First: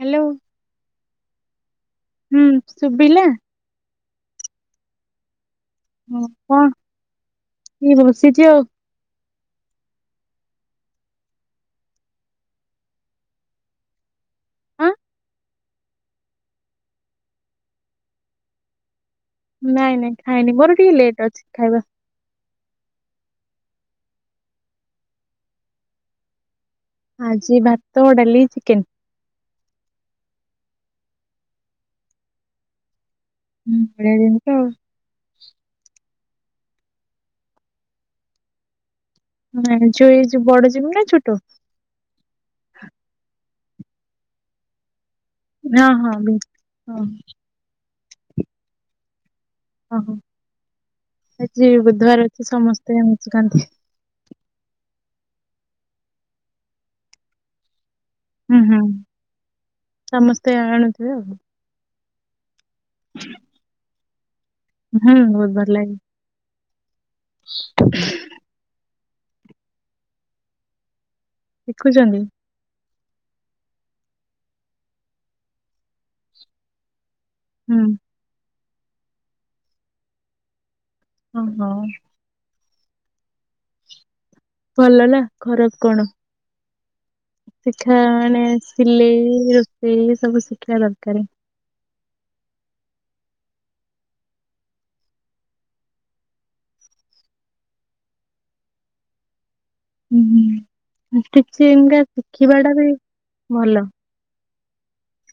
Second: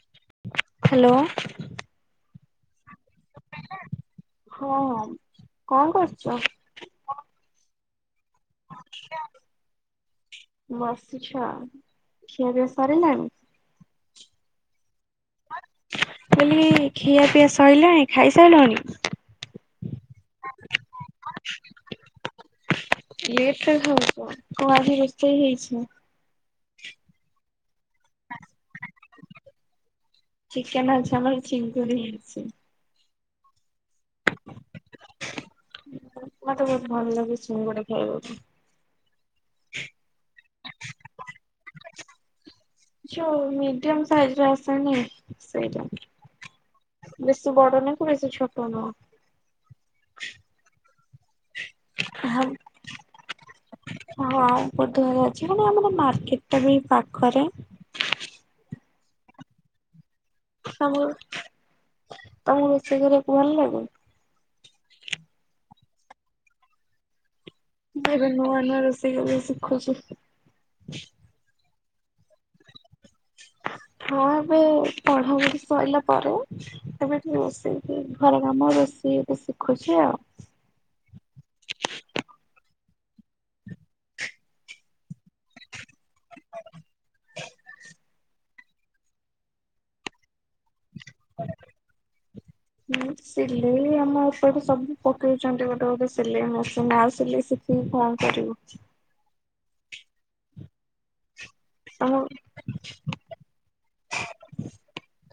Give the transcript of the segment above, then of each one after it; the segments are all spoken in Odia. Hello hello. ହୁଁ ଶୁଭିଲା। ହଁ। କଣ ହଁ, କରୁଛ? କଣ ଏଇ ବସିଛି ଆଉ। ବସିଛ ଆଉ ଖିଆ ପିଆ ସାରିଲାଣି। ଆଁ ମୁଁ କହିଲି ଖିଆ ପିଆ ସଇଲାଣି ଖାଇସାଇଲଣି। ନାଇଁ ନାଇଁ ଖାଇନି ମୋର ଟିକେ ଲେଟ୍। ଅଛି ଖାଇବା। ଲେଟ୍ ରେ ଖାଉଛ, କଣ ଆଜି ରୋଷେଇ ହେଇଛି? ଆଜି ଭା ଡ଼ାଲି, ଚିକେନ୍। ଚିକେନା ଅଝଲର ଚିନ୍ କରିଛି। ହୁଁ ବିରିଆନି ତ। ତ ବହୁତ ଭଲ ଲାଗେ ଚିଙ୍ଗୁଡ଼ି ଖାଇବାକୁ। ଯ ବଡ ଚିଙ୍ଗୁଡ଼ି ନା ଛୋଟ। ଯୋଉ ମିଡିୟମ ସାଇଜ ରେ ଆସେନି। ସେଇଟା ହଁ ହଁ ବ ହଁ। ବେଶୀ ବଡ ନୁହଁ ବେଶୀ ଛୋଟ ନୁହଁ। ଓହୋ। ଯ ବୁଧବାର ହଁ ଅଛି ସମସ୍ତେ ଆମିଷ ଖାଆନ୍ତି। ହଁ ଅଛି ମାନେ ଆମର ମାର୍କେଟ ଟା ବି ପାଖରେ ହୁଁ ହୁଁ ସମସ୍ତେ ତମକୁ ଆଣୁଥିବେ ଆଉ। ତମକୁ ରୋଷେଇ କରିବାକୁ ଭଲ ଲାଗେ। ହୁଁ ବହୁତ ଭଲ ଲାଗେ। ଏବେ ନୂଆ ନୂଆ ରୋଷେଇ ସେ ଶିଖୁଛୁ। ଶିଖୁଛନ୍ତି। ହଁ ଏବେ ପଢାପଢି ସରିଲା ପରେ ସେ [unintelligible] ହୁଁ ବସେଇକି ଘର ଆମର ରୋଷେଇ ଏବେ ଶିଖୁଛି ଆଉ। ଓହୋ। ଭଲ ନା ଖରାପ କଣ ଶିଖା ମାନେ ସିଲେଇ ରୋଷେଇ ସବୁ ଶିଖା ଦରକାର କାରେ ଁ ସିଲେଇ ଆମ ଏପଟେ ସବୁ ପକେଇଛନ୍ତି ଗୋଟେ ଗୋଟେ ସିଲେଇ ମେସିନ ସିଲେଇ ଶିଖିକି କଣ କରିବୁ। ହୁଁ ହୁ ଆ କିଛି ଏନିକା ତମ ଶିଖିବା ଟା ବି ଭଲ।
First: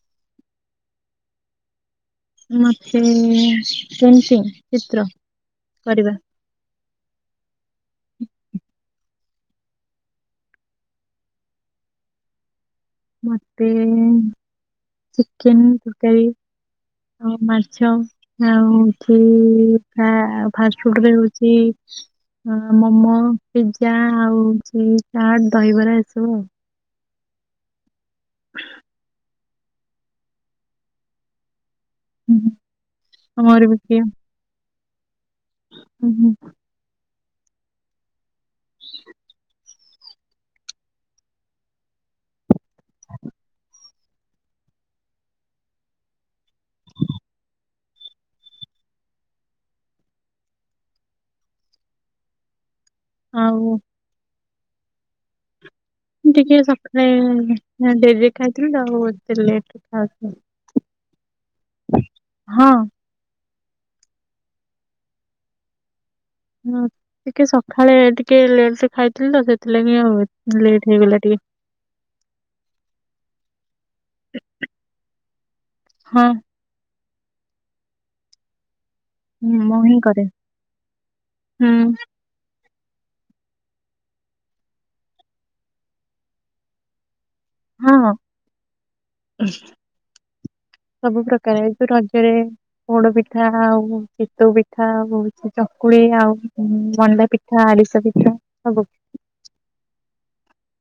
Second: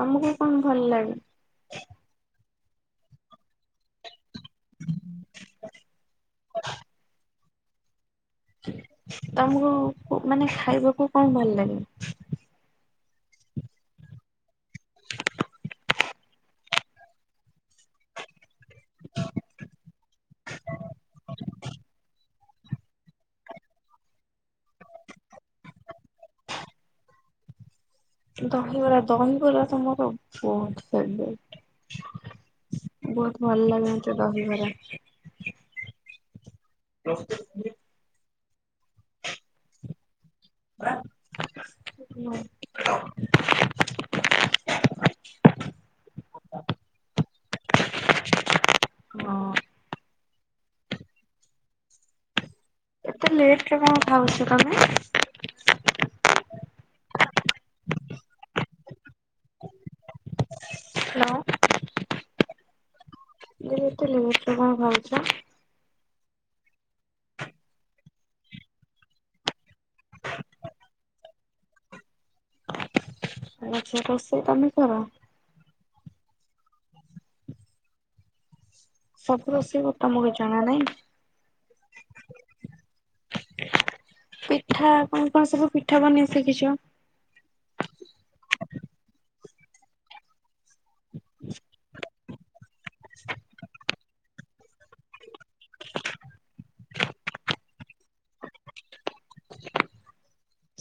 ତମକୁ କଣ ଭଲ ଲାଗେ? ମତେ ପେଣ୍ଟିଂ ଚିତ୍ର କରିବା ହଁ ତମକୁ ମାନେ ଖାଇବାକୁ କଣ ଭଲ ଲାଗେ? ମତେ ଚିକେନ ତରକାରୀ ଆଉ ମାଛ ଆଉଛି ଫାଷ୍ଟଫୁଡରେ ହଉଛି ମୋମୋ ପିଜା ଆଉ ହଉଛି ଚାଟ ଦହିବରା ଏସବୁ ଆଉ। ଦହିିବରା ଦହିିବୁରା ତ ମୋର ବହୁତ ଫେବରାଇଟ ଆଉ ବହୁତ ମୋର ଭଲ ବି ପ୍ରିୟ ଲାଗନ୍ନ୍ତା ଦହିବରା। ହୁଁ ହୁଁ। [unintelligible] [inaudible] [inaudible] [inaudible] [inaudible] ହଁ ଏତେ ଲେଟ ଆଉ ରେ କଣ ଖାଉଛ? ଆମେ ଟିକେ ସକାଳେ ଡେରିରେ ଖାଇଥିଲି ତ ଆଉ ଟିକେ ଲେଟରେ ଖାଉଥିଲୁ। ହ୍ୟାଲୋ ହଁ। ଏତେ ଲେଟ୍ ରେ କଣ ଖାଉଛ? ହଁ ଟିକେ ସକାଳେ ଟିକେ ଲେଟ ରେ ଖାଇଥିଲି ତ ସେଥିଲାଗି ଆଉ ଲେଟ ହେଇଗଲା ଟିକେ ଆଛା ରୋଷେଇ ତମେ କର? ହଁ। ସବୁ ମୁଁ ରୋଷେଇବ ହିଁ କରେ। ତମକୁ ଜଣା ନାହିଁ? ହୁଁ ପିଠା କଣ କଣ ସବୁ ପିଠା ବନେଇ ଶିଖିଛ? ହଁ ସବୁ ପ୍ରକାର ଏ ଯୋ ରଜରେ ପୋଡ ପିଠା ଆଉ ସିତୁ ପିଠା ଆଉ ଚକୁଳି ଆଉ ମଣ୍ଡା ପିଠା ଆରିସା ପିଠା ସବୁ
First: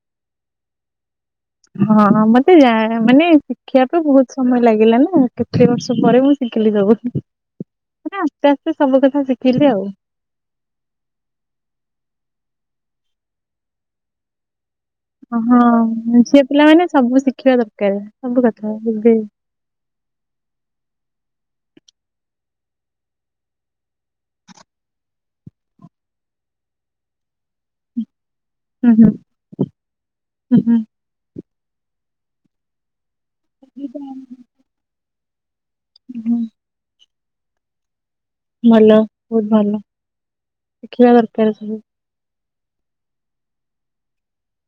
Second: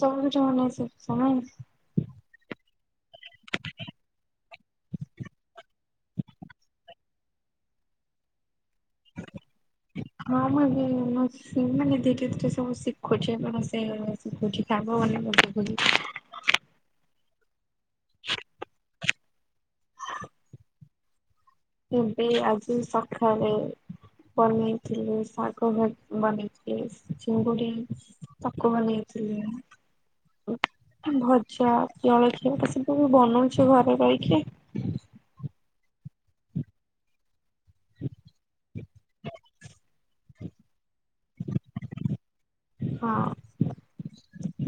ସବୁ ଜଣ ନାଇ ହଁ ମତେ ଯା ମାନେ ଶିଖିବା ପାଇଁ ବହୁତ ସମୟ ଲାଗିଲା ନା କେତେ ବର୍ଷ ପରେ ମୁଁ ଶିଖିଲି ସବୁ ମ ଆସ୍ତେ ଆସ୍ତେ ସବୁ କଥା ଶିଖିଲି ଆଉ। ହଁ ମୁଁ ମାନେ ଧୀରେ ଧୀରେ ସବୁ ଶିଖୁଛି ସେ ଶିଖୁଛି ଶାଗ ବନେଇବା ଓ ହଁ ଶିଖୁଛି ଝିଅ ପିଲାମାନେ ସବୁ ଶି ଶିଖିବା ଦରକାର ସବୁ କଥା ଏବେ ଏବେ ଆଜି ସକାଳେ ବନେଇଥିଲି ଶାଗ ବନେଇଥିଲେ ଚିଙ୍ଗୁଡି ତାକୁ ହୁଁ ହୁଁ ବନେଇଥିଲି ମୁଁ ଭ ଚା ଜଳଖିଆ ତ ସବୁ ବନଉଚି ହୁଁ ଘରେ ରହିକି। ହୁଁ। ଭଲ ବହୁତ ଭଲ ଶିଖିବା ଦରକାର ସବୁ। ହଁ।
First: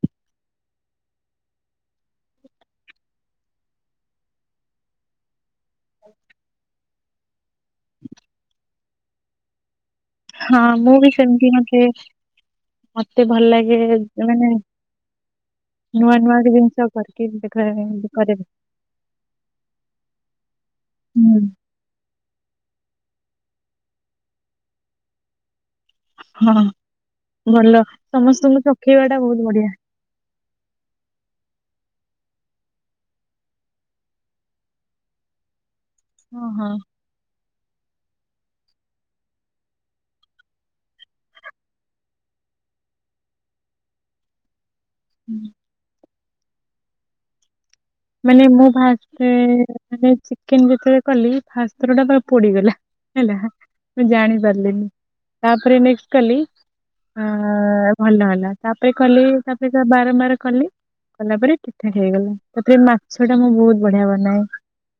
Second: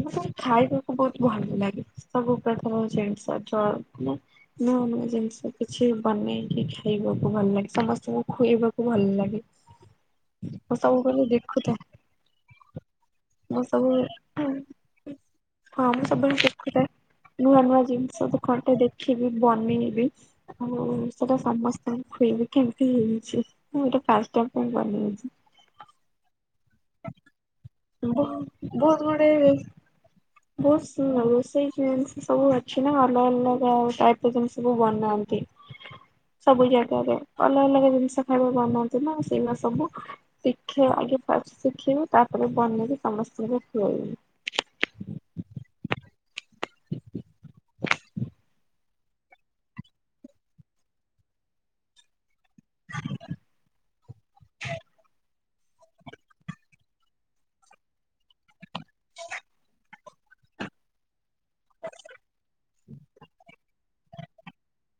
ମତେ ଖାଇବାକୁ ବହୁତ ଭଲ ଲାଗେ ସବୁ ପ୍ରକାର ଜିନିଷ ଜଳ ମାନେ ନୂଆ ନୂଆ ଜିନିଷ କିଛି ବନେଇକି ଖାଇବାକୁ ଭଲ ଲାଗେ ସମସ୍ତଙ୍କୁ ଖୁଆଇବାକୁ ଭଲ ଲାଗେ। ହଁ ମୁଁ ବି ସବୁବେଳେ ସେମିତି ମତେ ଦେଖୁଥାଏ ମତେ ଭଲ ମୁଁ ଲାଗେ ସବୁ ମାନେ ହଁ ମୁଁ ନୂଆ ନୂଆ ସବୁବେଳେ ଜିନିଷ ଦେଖୁଥାଏ କରିକି ଦେଖ ନୂଆ ନୂଆ ଜିନିଷ କରେ ତ କଣ ଟେ ଦେଖିବି ବନେଇବି ଆଉ ହୁଁ ସେଟା ସମସ୍ତଙ୍କୁ ଖୁଆଇବି କେମତି ହେଇ ଛି ମୁଁ ଏଇଟା ଫାଷ୍ଟ ଟାଇମ୍ ପାଇଁ ବନେଇଛି। ହଁ ଭଲ ସମସ୍ତଙ୍କୁ ବହୁତ ଚଖେଇବା ଟା ଗୁଡେ ବହୁତ ବଢିଆ ବହୁତ ସେଇ ଜିନିଷ ସବୁ ଅଛି ନା ଅଲଗା ଅଲଗା ଟାଇପ ର ଜିନିଷ ସବୁ ବନାନ୍ତି। ହଁ ସବୁ ହଁ ଜାଗାରେ ଅଲଗା ଅଲଗା। ଜିନିଷ ଖାଇବା ବନାନ୍ତି ନା ସେଇ ମା ସବୁ ଶିକ୍ଷା ଆଗେ ଶିଖିବୁ ତାପରେ ବନେଇକି ସମସ୍ତଙ୍କୁ ଖୁଆଇବୁ। ହୁଁ। ମାନେ ମୁଁ ଭା ହୁଁ ଚିକେନ ଯେତେବେଳେ କଲି ଫାଷ୍ଟ ଥର ଟା ପୋଡିଗଲା ହେଲା ମୁଁ ଜାଣି ପାରିଲିନି ତାପରେ ନେଷ୍ଟ୍ କଲି ଭଲ ହେଲା। ତାପରେ କଲେ ତାପରେ ବାରମ୍ବାର କଲି କଲା ପରେ ପିଠା ହେଇଗଲା। ସେଥିରେ ମାଛ ଟା ମୁଁ ବହୁତ ବଢିଆ ବନାଏ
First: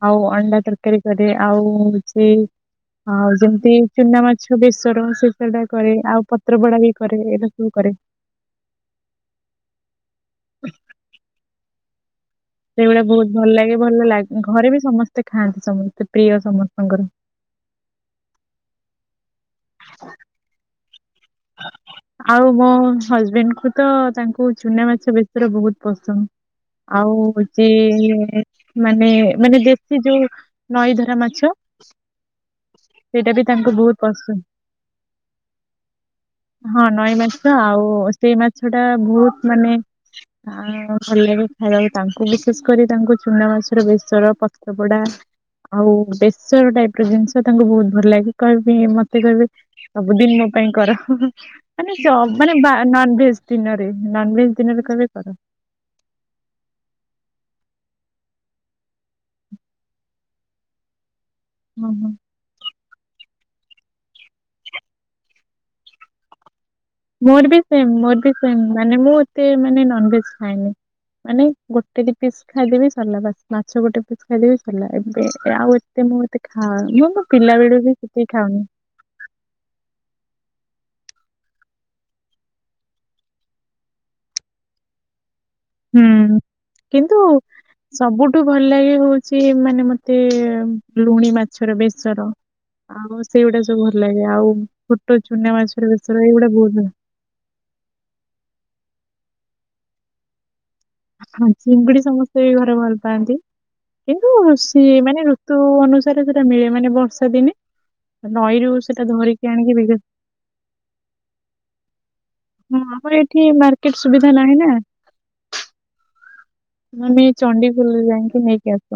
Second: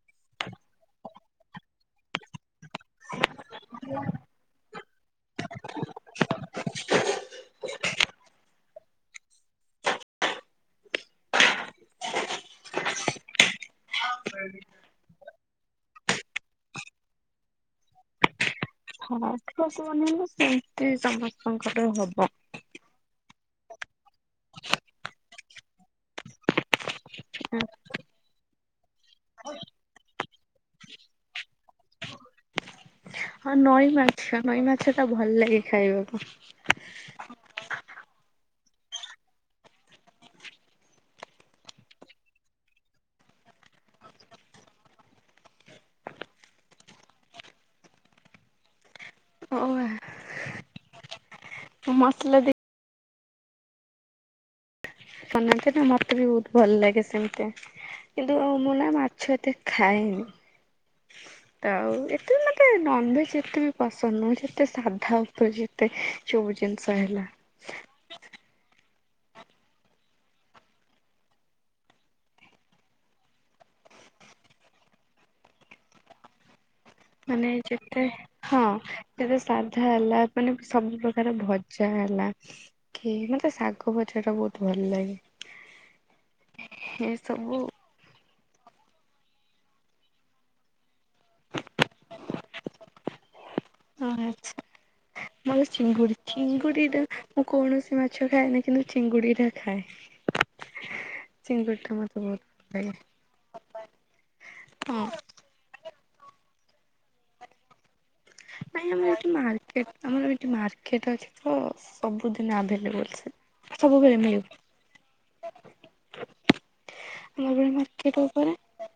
ଆଉ ଅଣ୍ଡା ତରକାରୀ କରେ ଆଉ ସେ ଆଉ ଯେମିତି ଚୁନା ମାଛ ବେସର ସେଇଟା କରେ ଆଉ ପତ୍ରପୋଡା ବି କରେ ଏଇଟା ସବୁ କରେ। ହୁ ହ ସେଇଭଳିଆ ବହୁତ ଭଲ ଲାଗେ। ଭଲ ଲାଗେ ଘରେ ବି ସମସ୍ତେ ଖାଆନ୍ତି ସମ ସେ ପ୍ରିୟ ସମସ୍ତଙ୍କର। ହଁ। [unintelligible] କି ଆଉ ମୋ ହଜବେଣ୍ଡ କୁ ତ ତାଙ୍କୁ ଚୁନା ମାଛ ବେଶି ବହୁତ ପସନ୍ଦ। ଆଉ ହଉଛି ମାନେ ମାନେ ଦେଶି ଯୋଉ ନଈ ଧରା ମାଛ ସେଇଟା ବି ହଁ ତାଙ୍କୁ ନଈ ବହୁତ ପସନ୍ଦ ମାଛ ନଈ ମାଛ ଟ ଭଲ ଲାଗେ ଖାଇବା। ହଁ ନଈ ମାଛ ତ ଆଉ ସେଇ ମାଛ ମାଛ ଟା ବହୁତ ମାନେ ଭଲ ଲାଗେ ଖାଇବାକୁ ତାଙ୍କୁ ବିଶେଷ କରି ତାଙ୍କୁ ଚୁନା ମାଛର ବେସର ପତ୍ରପଡା ଆଉ ବେସର ଟାଇପ ର ଜିନିଷ ତାଙ୍କୁ ବହୁତ ଭଲ ଲାଗେ କହିବି ମତେ କହିବେ ଓ ସବୁଦିନ ମ ପାଇଁ କର ମସଲା ମାନେ ଦେଇ ମାନେ ବା େ୍ତିନୋ ନନ୍ୱେଜ୍ ଶନାନ୍ତି ନା ମତେ ବି ବହୁତ ଭଲ ଲାଗେ ସେମିତି କିନ୍ତୁ ଅ ମୁନା ମାଛୁଆତ ଖାଇଏନି ତ ହଁ ହଁ ଏତ ମତେ ନନଭେଜ୍ ଯେତେ ବି ପସନ୍ଦ ନଁ ଯେତେ ସାଧା ଉପରେ ଯେତେ ଚବୁ ମୋର ବି ସେମ୍ ମୋର ବି ସେମ୍ ମାନେ ମୁଁ ଏତେ ମାନେ ନନଭେଜ ଖାଏନି ମାନେ ଗୋଟେ ପିସ୍ ଖାଇଦେବି ସରିଲା ବା ମାଛ ଗୋଟେ ପିସ୍ ଖାଇଦେବି ସରିଲା ଏବେ ଆଉ ଏତେ ମୁଁ ଏେ ମାନେ ଯେତେ ହଁ ଯେତେ ସାଧା ହେଲା। ମାନେ ସବୁ ପ୍ରକାର ଭଜା ହେଲା କି ମତେ ଶାଗ ଭଜା ଟା ବହୁତ ଭଲ ଲାଗେ। ହୁଁ ଏ କିନ୍ତୁ ସବୁ ସବୁ ଠୁ ଭଲ ଲାଗେ ହଉଛି ମାନେ ମତେ ଲୁଣି ମାଛର ବେସର ଆଉ ସେଇଗୁଡା ସବୁ ଭଲ ଲାଗେ ଆଉ ଆଚ୍ଛା। ଛୋଟ ଚୁନା ମତେ ମାଛର ଚିଙ୍ଗୁଡି ବେସର ଏଇଗୁଡା ବହୁତ ଚିଙ୍ଗୁଡି ଟା ମୁଁ କୌଣସି ମାଛ ଖାଏନି କିନ୍ତୁ ଚିଙ୍ଗୁଡି ଟା ଖାଏ। ହଁ ଟା ଚିଙ୍ଗୁଡି ମତେ ସମସ୍ତେ ବହୁତ ବି ଘରେ ଲାଗେ ଭଲ ପାଆନ୍ତି କିନ୍ତୁ ସିଏ ହଁ ମାନେ ଋତୁ ଅନୁ ସାରେ ସେଇଟା ମିଳେ ମାନେ ବର୍ଷା ଦିନେ ନଈରୁ ନାଇଁ ସେଟା ଆମର ଏଠି ଧରିକି ଆଣିକି ମାର୍କେଟ ବିକା ଆମର ଏଠି ମାର୍କେଟ ଅଛି ତ ସବୁ ହଁ ଆମର ଏଠି ମାର୍କେଟ ସୁବିଧା ନାହିଁ ନା। ଆମେ ଆମର ଏଇ ଚଣ୍ଡିଖୋଲ ମାର୍କେଟ ଯାଇକି ଉପରେ ନେଇକି ଆସୁ।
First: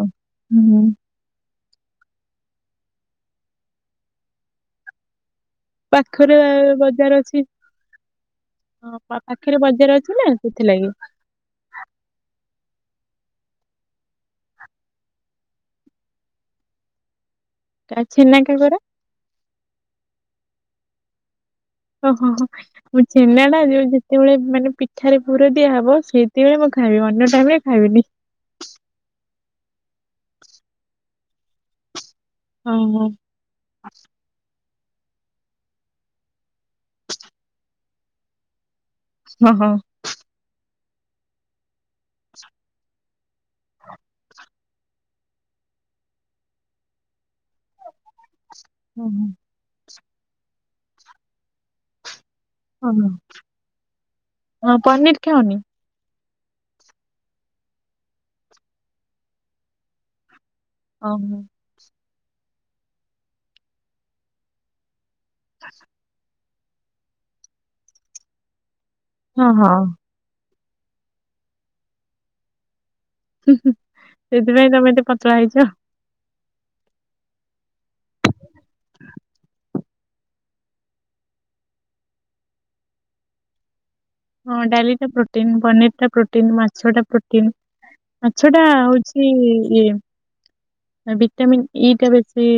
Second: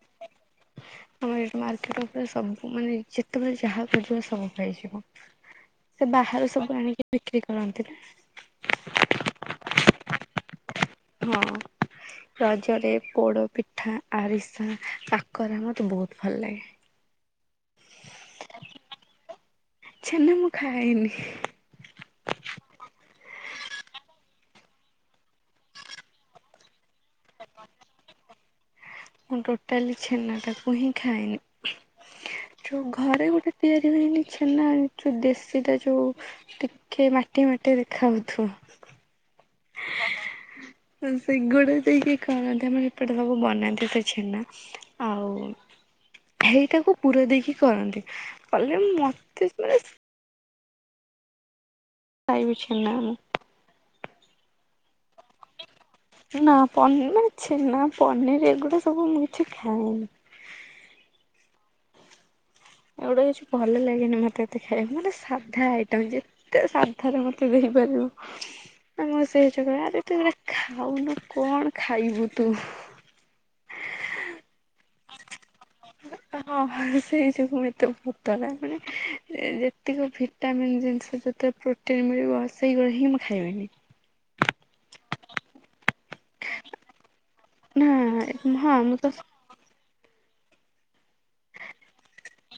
ହୁଁ ମାର୍କେଟ ଉପରେ ସବୁ ମାନେ ଯେତେ ତମେ ଯାହା ଖୋଜିବ ସ ସବୁ ପାଇଯିବ। ସେ ପାଖରେ ବାହାରୁ ସବୁ ଆଣିକି ବଜାର ବିକ୍ରି ଅଛି କରନ୍ତି ପାଖରେ ବଜାର ଅଛି ନା ସେଥିଲାଗି। ହଁ ରଜରେ ପୋଡ ପିଠା ଆରିସା କାକ କର ମତେ ବହୁତ ଭଲ ଲାଗେ। ଆ ଛେନା କାଙ୍କରା? ଛେନା ମୁଁ ଖାାଇନି। ଓହୋ ହ ହ ମୁଁ ଛେନାଟା ଯୋଉ ଯେତେବେଳେ ମାନେ ପିଠାରେ ପୁର ଦିଆ ହବ ସେଇତେବେଳେ ମୁଁ ଖାଏ ଅନ୍ୟ ଅନ୍ୟ ସମୟ ରେ ଖାଇବିନି। ମୁଁ ଟୋଟାଲି ଛେନାଟାକୁ ହିଁ ଖାଏନି। ଯୋଉ ଓହୋ ଘରେ ଗୋଟେ ତିଆରି ହୁଏନି, ଛେନା ଯୋଉ ଦେଶୀଟା ଯୋଉ ଟିକେ ମାଟିଆ ମାଟିଆ ଦେଖା ଯାଉଥିବ। ହଁ ହଁ। ହ ସେଇଗୁଡା ସେ କି କରନ୍ତି, ଆମର ଏପଟେ ସବୁ ବନାନ୍ତି ସେ ଛେନା। ଆଉ ହେଇଟାକୁ ପୁର ଦେଇକି କରନ୍ତି, କଲେ ଓହୋ ମୋତେ ବାସ ଖାଇବି ଛେନା ମୁଁ। ହ ପନିର ଖାଅନି? ନା ପନିର ମୋତେ ଛେନା ପନିର ଏଗୁଡା ସବୁ ମୁଁ କିଛି ଖାଏନି। ଓହୋ। ଏଗୁଡ଼ା କିଛି ଭଲ ଲାଗେନି ମତେ ଏତେ ଖାଇ ମାନେ ସାଧ୍ୟା ଆଇଟମ୍ ଯେ ଯେତେ ସାଧାରେ ମତେ ଦେଇପାରିବ। ଆମ ସେ ହଁ ହଁ [unintelligible] ଖାଉନୁ କଣ ଖାଇବୁ ତୁ। ସେଥିପାଇଁ ତମେ ଏତେ ପତଳା ହେଇଛ। ହଁ ହଁ ସେଇ ଏତେ ଭୂତଟା ମାନେ ଯେତିକ ଭିଟାମିନ୍ ଜିନିଷ ଯେତେ ପ୍ରୋଟିନ୍ ମିଳିବ ସେଇଗୁରା ହିଁ ମୁଁ ଖାଇବିନି। ହଁ ଡାଲି ଟା ପ୍ରୋଟିନ୍, ପନିର ଟା ପ୍ରୋଟିନ୍, ମାଛ ଟା ପ୍ରୋ ପ୍ରୋଟିନ୍, ନା ମାଛ ଟା ହଁ ମୁଁ ତ ହଉଛି ଇଏ ଭିଟାମିନ୍ ଇ ଟା ବେଶୀ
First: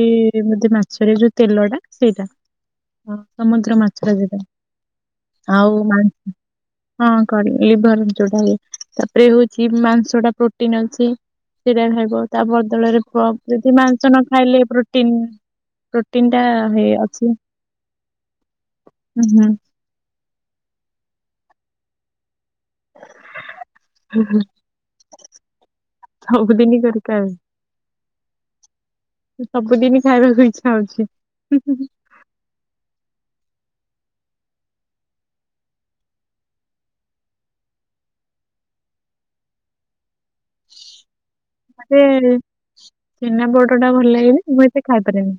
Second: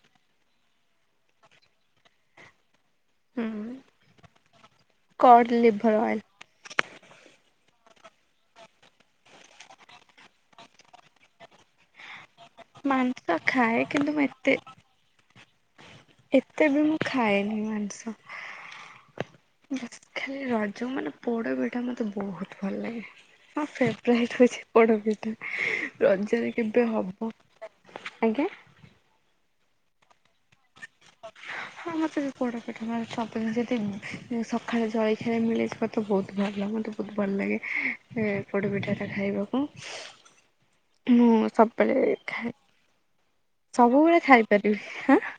ମାଛରେ ଯୋଉ ତେଲ ଟା ସେଇଟା। ହଁ ହୁଁ ସମୁଦ୍ର ମାଛରେ ଯୋଉଟା କଡ ଆଉ ଲିଭର ଅଏଲ ତା ହଁ କରିବା। ଲିଭର୍ ଯୋଉଟା ହୁଏ ତାପରେ ହଉଛି ମାଂସ ଟା ପ୍ରୋଟିନ୍ ଅଛି, ସେଟା ଖାଇବ। ତା ବଦଳରେ ମାଂସ ଯଦି ଖାଏ ମାଂସ କିନ୍ତୁ ନ ମୁଁ ଏତେ ଖାଇଲେ ପ୍ରୋଟିନ୍ ହୁଁ। ଏତେ ବି ମୁଁ ଖାଏନି ମାଂସ। ହୁଁ ହୁଁ ଖାଲି ରଜ ମାନେ ପୋଡ ପିଠା ମତେ ବହୁତ ଭଲ ଲାଗେ ମୋ ଫେବରାଇଟ୍ ହଉଛି ପୋଡ ପିଠା ରଜରେ ସବୁଦିନ କେବେ କରି ହବ ଖାଇବି ଆଜ୍ଞା। ସବୁଦିନ ଖାଇବାକୁ ଇଚ୍ଛା ହଉଛି। ହଁ ମତେ ବି ପୋଡ ପିଠା ଭଲ ସ ତ ଯଦି ସକାଳେ ଜଳଖିଆରେ ମିଳିଯିବ ତ ବହୁତ ଭଲ ମତେ ବହୁତ ଭଲ ଲାଗେ ପୋଡ଼ ପିଠାଟା ଖାଇବାକୁ, ହୁଁ। ସବୁବେଳେ ମତେ ଖାଏ। ଛେନା ପୋଡ ଟା ଭଲ ସବୁବେଳେ ଲାଗେନା ମୁଁ ଖାଇପାରିବି ଏତେ ଖାଇପାରେନି।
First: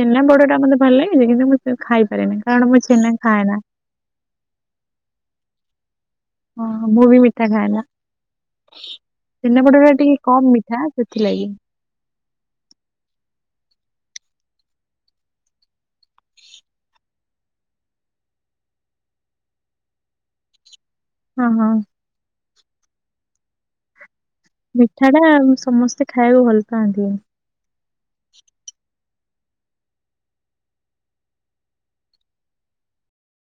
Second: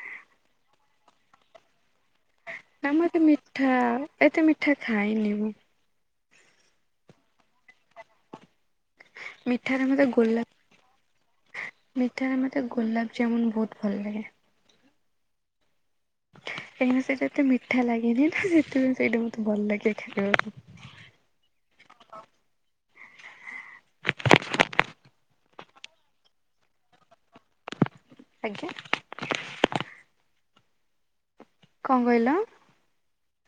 ଛେନା ପୋଡଟା ମତେ ଭଲ ଲାଗେ ଯେ କିନ୍ତୁ ମୁଁ ଖାଇପାରେନି କାରଣ ମୁଁ ନା ଛେନା ମତେ ଖାଏନା। ମିଠା ଏତେ ମିଠା ଖାଇନି ମୁଁ। ହଁ ମୁଁ ବି ମିଠା ଖାଏନା। ଛେନା ମିଠାରେ ପୋଡଟା ମୋତେ ଟିକେ କମ୍ ମିଠା ସେଥିଲାଗି। ତ ମତେ ଗୋଲାପ ଯାମୁନ୍ ବହୁତ ଭଲ ଲାଗେ। କାହିଁକିନା ସେଇଟା ଏତେ ମିଠା ଲାଗେନି ନା ସେଥିପାଇଁ ସେଇଟା ବହୁତ ଭଲ ଲାଗେ ଖାଇବାକୁ। ହଁ ହଁ। ମିଠା ଟା ସମସ୍ତେ ଖାଇବାକୁ ଭଲ ପାଆନ୍ତିନି। ଆଜ୍ଞା। କଣ କହିଲ?